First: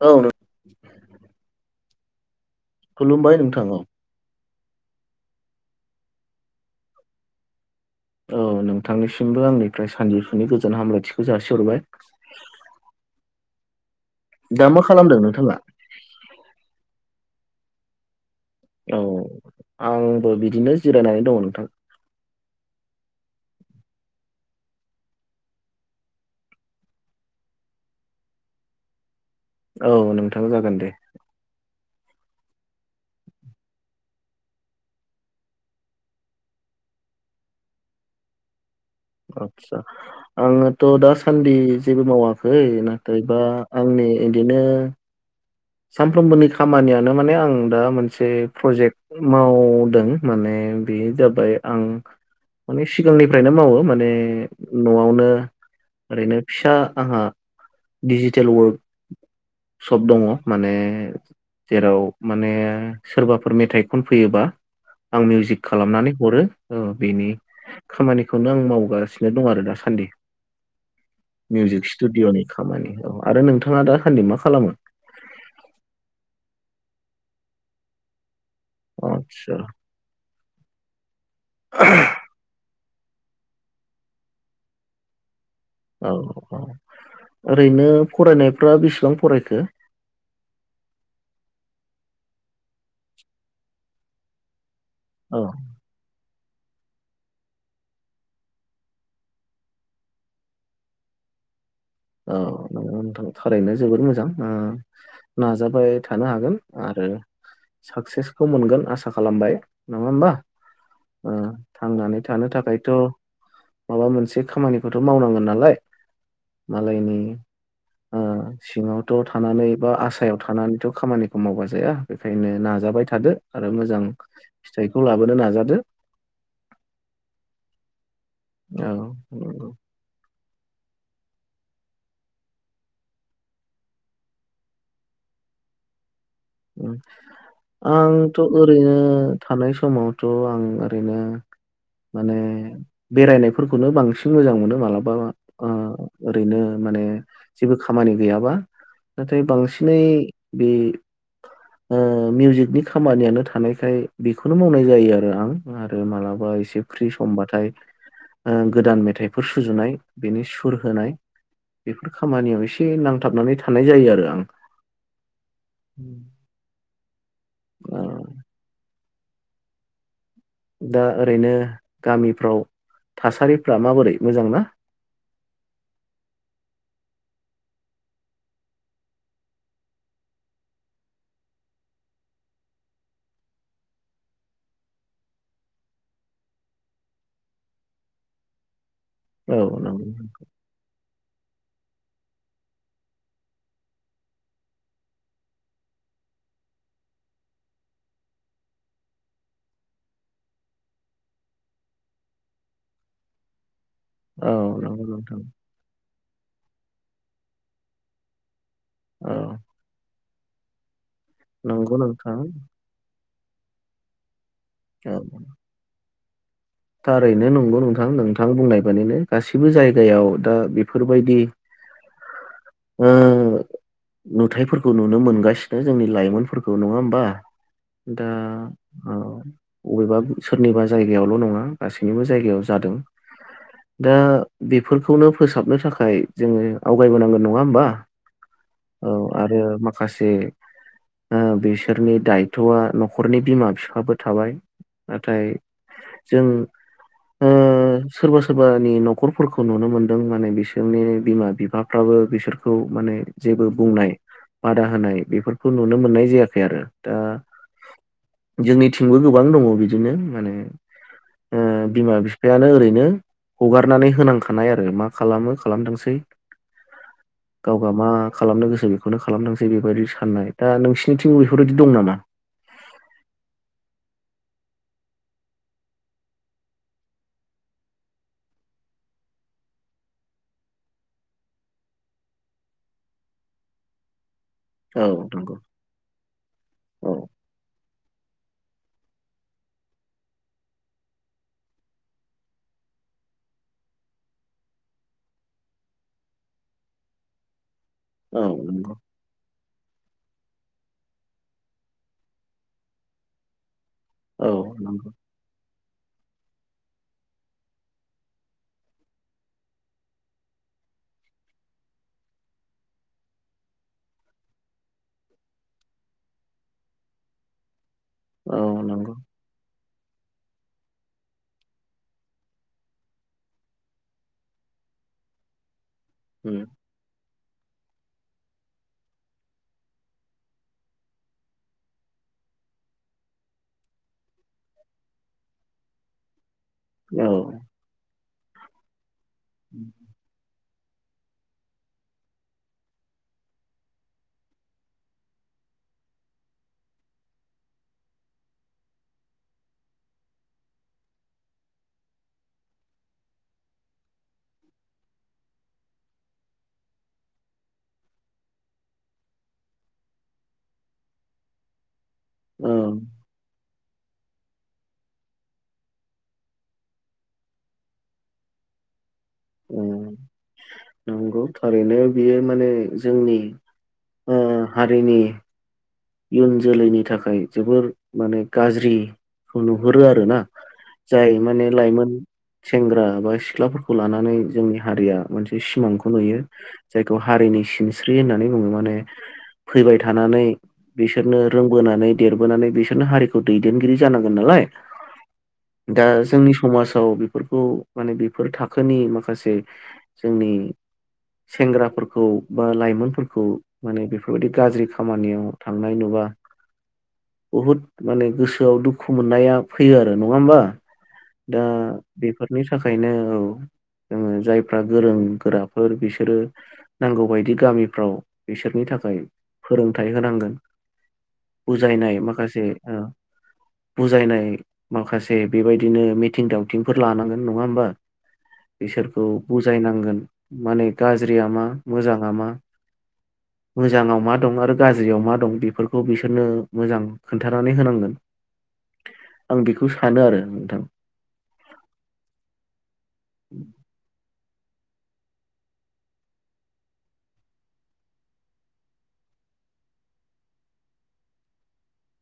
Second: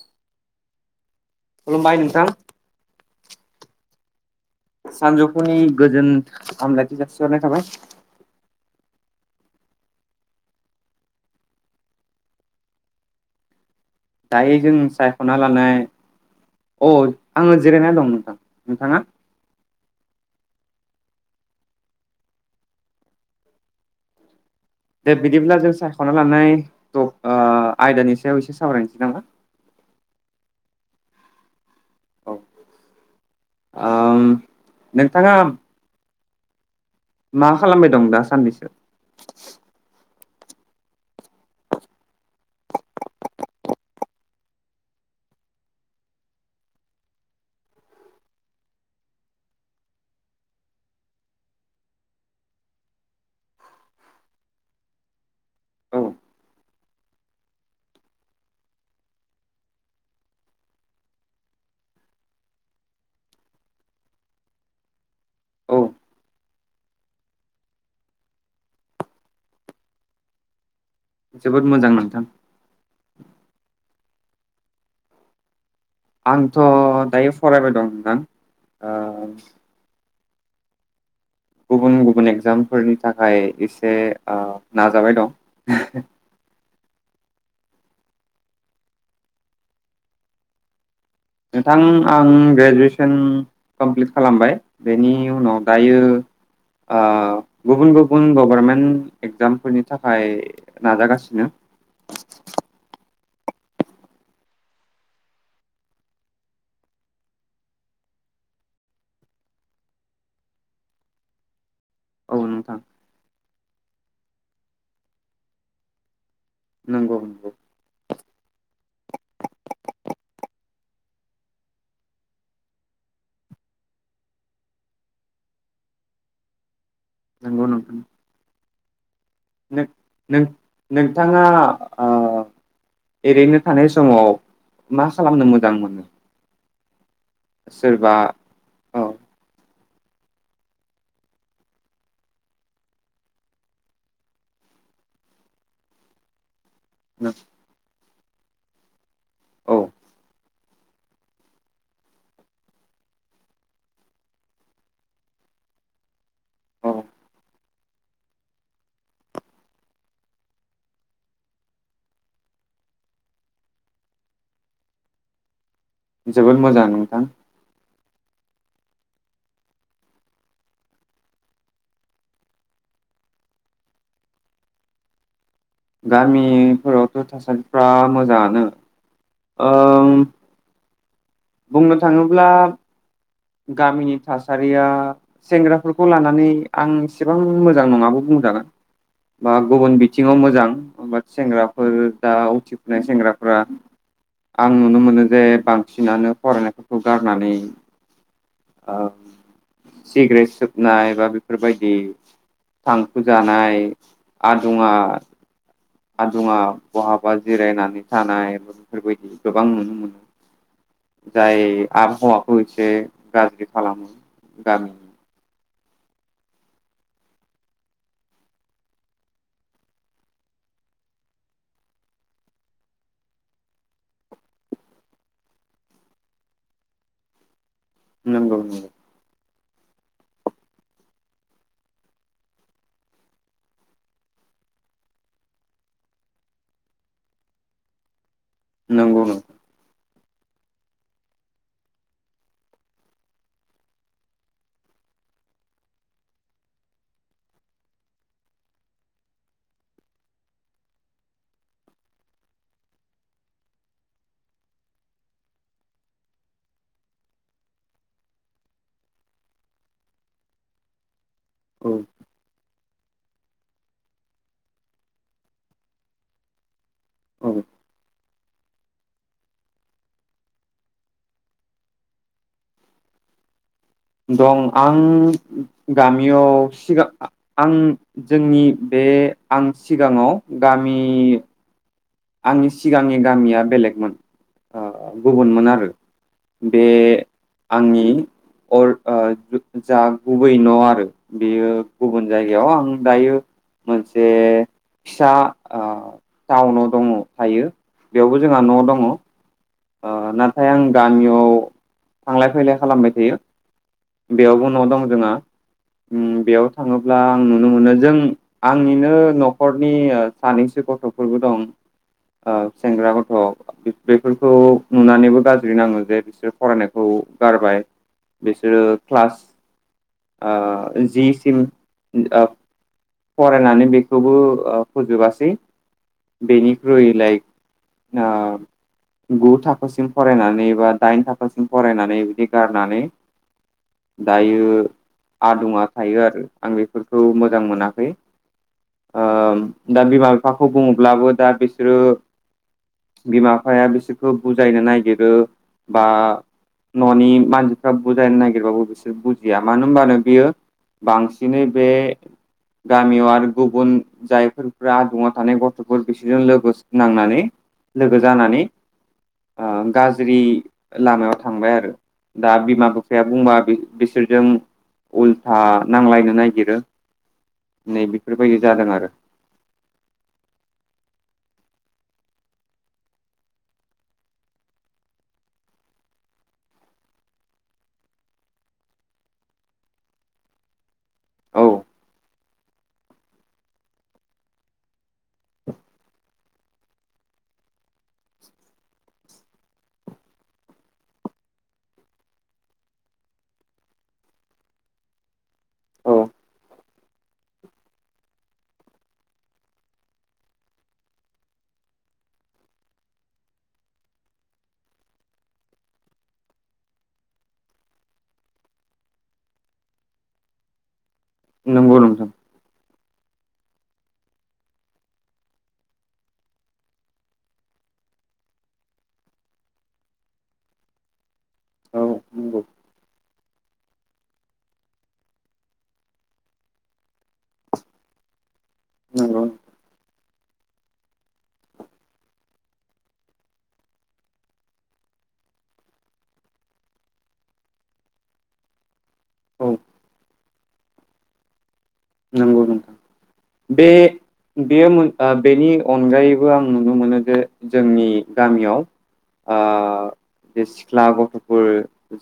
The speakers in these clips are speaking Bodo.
औ नों खुलुमबायबाय नोंथां खुलुमबाय नोंथां औ सानजौफुनि गोजोन हामलायथि जासिहरनाय थाबाय औ नोंथांनिसिमबो आंनिफ्राय सानजौफुनि गोजोन हामलायथिखौ जासिहरबाय दायो दा जों मा खालामदों सायखना नोंथाङा लानाय अ आङो जिरायना दं नोंथां नोंथाङा औ आंबो बिदिनो जिरायनानै दङ नोंथां दे बिदिब्ला जों सायखना लानाय औ आयदानि सायाव एसे सावरायनोसै नामा औ नोंथाङा जागोन दे औ नोंथाङा मा खालामबाय दं दासान्नैसो आतसा आङोथ दासान्दि जेबो मावाखै नाथायबा आंनि बिदिनो सानफ्रोमबोनि खामानियानो माने आं दा मोनसे प्रजेक्ट मावदों माने बे जाबाय आं माने सिगांनिफ्रायनो मावो माने नआवनो औ ओरैनो फिसा आंहा दिजिटेल वर्क शप दङ माने जेराव माने सोरबाफोर मेथाइ खनफैयोबा आं मिउजिक औ खालामनानै हरो बेनि खामानिखौनो आं मावगासिनो दं आरो दासान्दि जोबोद मिउजिक मोजां नोंथां स्टुडिअ'नि खामानि औ आरो नोंथाङा दा सान्दि मा खालामो आंथ दायो फरायबाय दं नोंथां ओ आतसा गुबुन गुबुन एगजामफोरनि थाखाय एसे ओ नाजाबाय दं औ औ ओरैनो फरायनायफ्रा बेसेबां फरायखो नोंथां आं ग्रेजुवेसन कमप्लिट खालामबाय बेनि औ उनाव दायो ओ गुबुन गुबुन गभारमेन्ट एगजामफोरनि थाखाय नाजागासिनो औ नोंगौ नोंथां थारैनो जोबोर मोजां नाजाबाय थानो हागोन आरो साक्सेसखौ मोनगोन आसा खालामबाय नङा होमबा ओ थांनानै औ थानो नोंथां थाखायथ माबा मोनसे खामानिखौथ मावनांगोन नालाय मालायनि नंगौ सिङावथ थानानै बा आसायाव थानानैथ खामानिखौ मावबा जाया बेखायनो नाजाबाय थादो आरो मोजां फिथाइखौ लाबोनो नाजादो नंगौ नोंथां औ नंगौ नों नोंथाङा ओ एओरैनो थानाय समाव मा खालामनो मोजां मोनो? लांदां सोरबा आंथ ओरैनो औ थानाय सम समावथ आं ओरैनो माने बेरायनायफोरखौनो बांसिन मोजां मोनो मालाबा ओ ओरैनो माने जेबो खामानि गैयाबा नाथाय औ बांसिनै बे ओ मिउजिकनि खामानियानो थानायखाय बेखौनो मावनाय जायो आरो आं आरो मालाबा एसे औ फ्रि समबाथाय ओ गोदान मेथाइफोर सुजुनाय बेनि सुर होनाय बेफोर खामानियाव एसे नांथाबनानै थानाय जायो आरो आं जोबोर मोजां नोंथां औ दा ओरैनो गामिफ्राव थासारिफ्रा माबोरै मोजांना गामिफोरावथ थासारिफ्रा मोजाङानो ओ बुंनो थाङोब्ला गामिनि थासारिया सेंग्राफोरखौ लानानै आं एसेबां मोजां नङाबो बुंजागोन बा औ गुबुन नंगौ बिथिङाव मोजांय सेंग्राफोर दा उथिफुनाय सेंग्राफोरा आं नुनो मोनो जे बांसिनानो फरायनायफोरखौ गारनानै ओ सिग्रेट सोबनाय बा बेफोरबायदि थांफु जानाय औ आदुङा नंगौ नोंथां आदुङा बहाबा जिरायनानै थानाय बेफोरबायदि औ गोबां नुनो मोनो जाय नंगौ नोंथां आबहावाखौ एसे गाज्रि खालामो ज गामिनि [unintelligible] थारैनो नंगौ नोंथां नोंथां बुंनाय बादिनो गासिबो जायगायाव दा बेफोरबायदि ओ नुथायफोरखौ नुनो मोनगासिनो जोंनि लाइमोनफोरखौ नङा होनबा दा नंगौ नंगौ औ अबेबा सोरनिबा जायगायावल नङा गासैनिबो जायगायाव जादों दा बेफोरखौनो फोसाबनो थाखाय जोङो आवगायबोनांगोन नङा होमबा? औ नंगौ नंगौ आरो मा माखासे ओ बिसोरनि दायथआ नखरनि बिमा बिफाबो थाबाय नाथाय जों ओ सोरबा सोरबानि नखरफोरखौ नुनो मोनदों माने बिसोरनि बिमा बिफाफ्राबो बिसोरखौ माने जेबो बुंनाय बादा होनाय बेफोरखौ नुनो मोननाय जायाखै आरो दा जोंनिथिंबो गोबां दङ बिदिनो माने ओ औ बिमा बिफायानो ओरैनो हगारनानै होनांखानाय आरो मा खालामो खालामथोंसै औ गावबा मा? खालामनो गोसो बेखौनो खालामथोंसै बेबायदि साननाय दा नोंसिनिथिंबो बेफोरबायदि दं नामा? दं आं गामियाव सिगां आं जोंनि बे आं सिगाङाव गामि आंनि सिगांनि गामिया बेलेगमोन आ औ नंगौ गुबुनमोन आरो बे औ आंनि अर ओ जा गुबै न आरो बेयो गुबुन जायगायाव आं दायो मोनसे फिसा ओ टाउनाव दङ थायो बेयावबो औ जोंहा न नंगौ दङ ओ नाथाय आं गामियाव थांलाय फैलाय खालामबाय थायो औ बेयावबो न दं नंगौ जोंहा उम बेयाव थाङोब्ला आं नुनो मोनो जों आंनिनो नखरनि ओ सानैसो गथफोरबो दं ओ सेंग्रा गथ बेफोरखौ नुनानैबो गाज्रि नाङो जे बिसोरो फरायनायखौ गारबाय औ बेस ओ नंगौ क्लास ओ जि सिम उम ओ फरायनानै बेखौबो ओ फोजोबासै उम बेनिख्रुय लाइक ओ गु थाखोसिम फरायनानै बा दाइन थाखोसिम फरायनानै बिदि गारनानै दायो आदुङा थायो आरो आं बेफोरखौ औ मोजां मोना खै ओ दा बिमा बिफाखौ बुङ- ब्लाबो दा बिसोरो बिमा बिफाया बिसोरखौ बुजायनो नागिरो बा ननि मानसिफ्रा बुजायनो नागिरबाबो बिसोर बुजिया मानो होनबानो बियो बांसिनै बे गामियाव आरो गुबुन जायफोरफ्रा आदुङा थानाय गथफोर बिसोरजों लोगोस नांनानै लोगो जानानै ओ गाज्रि लामायाव थांबाय आरो दा औ बिमा बिफाया बुंबा बिसोरजों उल्था नांलायनो नागिरो नै बेफोरबायदि जादों आरो उम नंगौ थारैनो बियो माने जोंनि ओ हारिनि इयुन जोलैनि थाखाय जोबोर माने गाज्रिखौ नुहुरो आरो ना जाय औ माने लाइमोन सेंग्रा बा सिख्लाफोरखौ लानानै जोंनि हारिया मोनसे सिमांखौ नुयो जायखौ हारिनि सिन स्रि होननानै बुङो माने फैबाय थानानै बिसोरनो रोंबोनानै देरबोनानै बिसोरनो हारिखौ दैदेनगिरि जानांगोन नालाय दा औ जोंनि समाजाव बेफोरखौ माने बेफोर थाखोनि माखासे जोंनि सेंग्राफोरखौ बा लाइमोनफोरखौ माने बेफोरबायदि गाज्रि खामानियाव थांनाय नुबा बुहुद माने गोसोआव दुखु मोननाया फैयो आरो नङा होमबा दा नंगौ नोंथां बेफोरनि थाखाय खायनो औ ओ जायफ्रा गोरों गोराफोर बिसोरो नांगौबायदि गामिफ्राव बिसोरनि थाखाय फोरोंथाइ होनांगोन। औ बुजायनाय नंगौ माखासे बुजायनाय माखासे बेबायदिनो मिथिं दावथिंफोर लानांगोन नङा होमबा बिसोरखौ नंगौ बुजायनांगोन माने गाज्रिया मा मोजाङा मा मोजाङाव मा दं आरो गाज्रियाव मा दं बेफोरखौ बिसोरनो मोजां खोन्थानानै होनांगोन आं औ बेखौ सानो आरो नोंथां नंगौ नोंथां बे बेयो मोन बेनि अनगायैबो आं नुनो मोनो जे जोंनि गामियाव ओ जे सिख्ला गथ'फोर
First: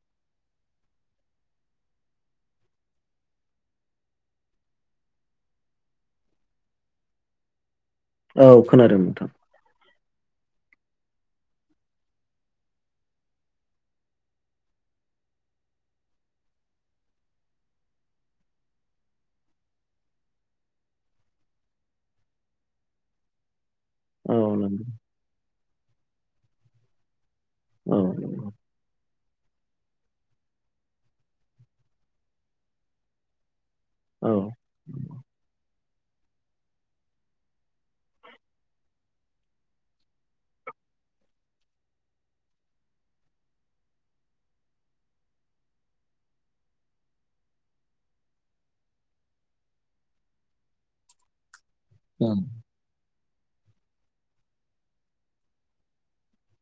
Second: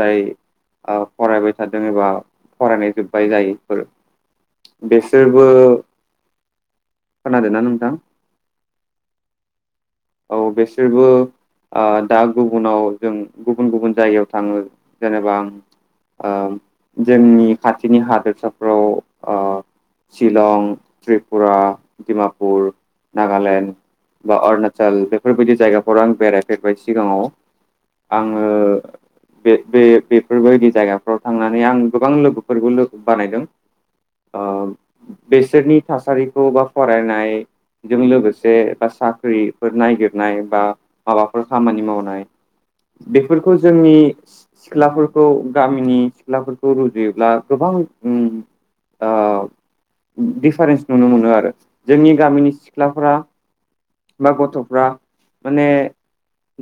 जाय ओ फरायबाय थादों एबा फरायनाय जोब्बाय जायोफोर बेसोरबो खोनादोंना नोंथां औ खोनादों नोंथां औ बेसोरबो आ दा गुबुनाव जों गुबुन गुबुन जायगायाव थाङो जेनेबा ओ जोंनि खाथिनि ओ हादोरसाफोराव शिलं, त्रिपुरा, डमापुर, नागालेण्ड बा औ अर नंगौ नासल बेफोरबायदि जायगा आं बेरायफेरबाय सिगाङाव औ आङो नंगौ। बे-बे-बेफोरबायदि जायगाफ्राव थांनानै आं गोबां लोगोफोरबो लोगो बानायदों। औ ओ बेसोरनि थासारि खौ बा फरायनायजों लोगोसे बा साख्रि फोर नायगिरनाय बा माबाफोर खामानि मावनाय बेफोरखौ जोंनि सि सिख्लाफोरखौ गामिनि सिख्लाफोरखौ रुजुयोब्ला गोबां ओम ओ दिफारेन्स नुनो मोनो आरो। जोंनि गामिनि सिख्लाफोरा बा गथ'फ्रा माने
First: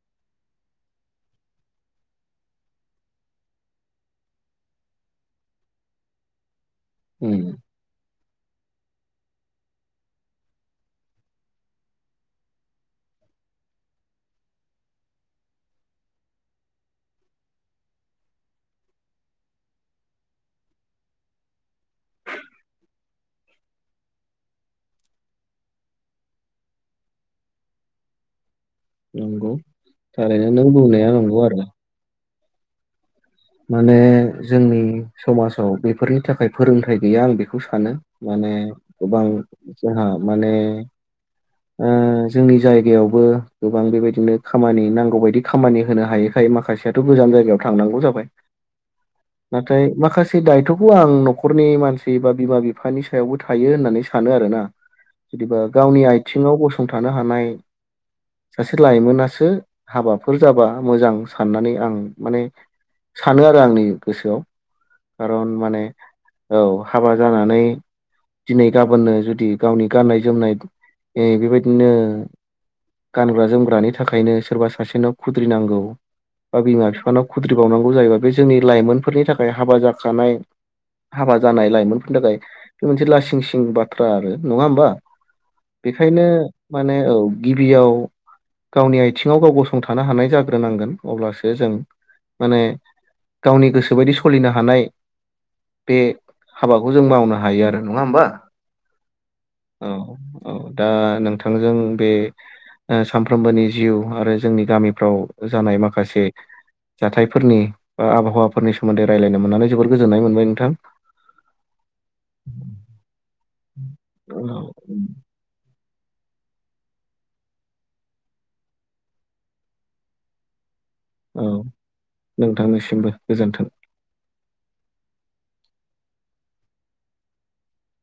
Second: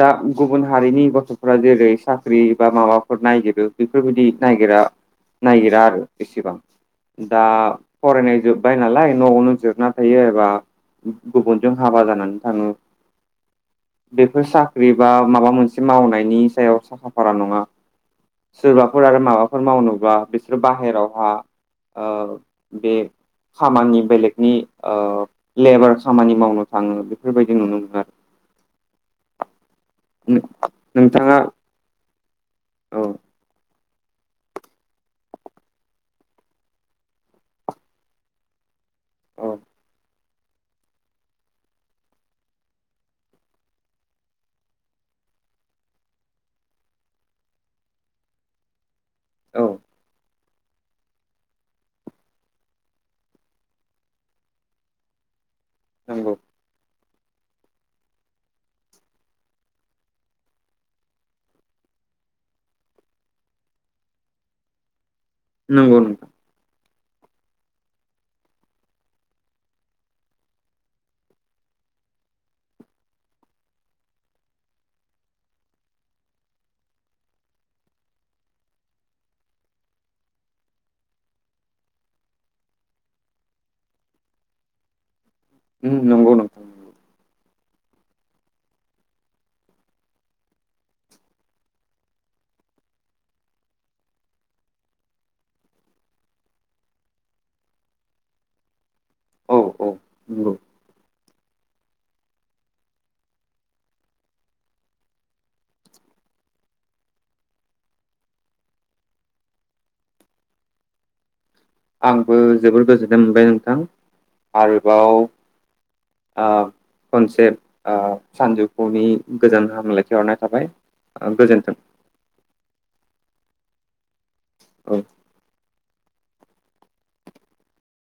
दा गुबुन हारिनि गथ'फ्रा जेरै साख्रि बा माबाफोर नायगिरो बेफोरबायदि नायगिरा नायगिरा आरो एसेबां दा ओम फरायनाय जोब्बाय नालाय न'आवनो जिरायना थायो एबा गुबुनजों हाबा जानानै थाङो बेफोर साख्रि बा माबा मोनसे मावनायनि सायाव साखा फारा नङा सोरबाफोर आरो माबाफोर मावनोबा बिसोर बाहेरावहा ओ बे खामानि बेलेगनि ओ लेबार खामानि मावनो थाङो। बेफोरबायदि नुनो मोनो आरो नंगौ थारैनो नों बुंनाया नोंथाङा नंगौ आरोना औ माने जोंनि समाजाव बेफोरनि थाखाय फोरोंथाइ गैया आं बेखौ सानो माने गोबां औ जोंहा माने ओ जोंनि जायगायावबो गोबां बेबायदिनो खामानि नांगौबायायदि खामानि होनो हायैखाय माखासेयाथ' गोजान जायगायाव थांनांगौ जाबाय। औ नाथाय माखासे सै दायथ'खौ आं न'खरनि मानसि बा बिमा-बिफानि सायावबो थायो होननानै सानो आरोना जुदिबा गावनि नंगौ आथिङाव गसंथान थानो हानाय सासे लाइमोनासो हाबाफोर जाबा मोजां साननानै आं माने सानो आरो आंनि गोसोआव खारन माने नंगौ नोंथां औ हाबा जानानै दिनै गाबोननो जुदि गावनि गाननाय जोमनाय बेबायदिनो गानग्रा जोमग्रानि थाखायनो सोरबा सासेनाव खुद्रिनांगौ बा बिमा-बिफानाव खुद्रिबावनां गौ जायोबा बे जोंनि लाइमोनफोरनि थाखाय हाबा जाखानाय हाबा जानाय लाइमोनफोरनि थाखाय बे मोनसे लासिंसिं बाथ्रा आरो नङा होमबा। बेखायनो नंगौ नोंथां माने औ गिबियाव गावनि आथिङाव गाव गसंथानो हानाय जाग्रोनांगोन अब्लासो जों माने गावनि गोसो बायदि सलिनो हानाय बे हाबाखौ जों मावनो हायो आरो नङा होमबा औ औ दा नोंथां थांजों बे सामफ्रोमबोनि जिउ आरो जोंनि गामिफ्राव जानाय माखासे जाथायफोरनि बा आबहावाफोरनि सोमोन्दै रायजलायनो मोननानै जोबोर गोजोननाय मोनबाय नोंथां। आंबो जोबोर गोजोननाय मोनबाय नों थां। औ आ खनसे आ सानजौफुनि गोजोन हामलायनायखौ बावहरनाय थाबाय। औ गोजोन्थों नोंथांनिसिमबो गोजोन्थों। औ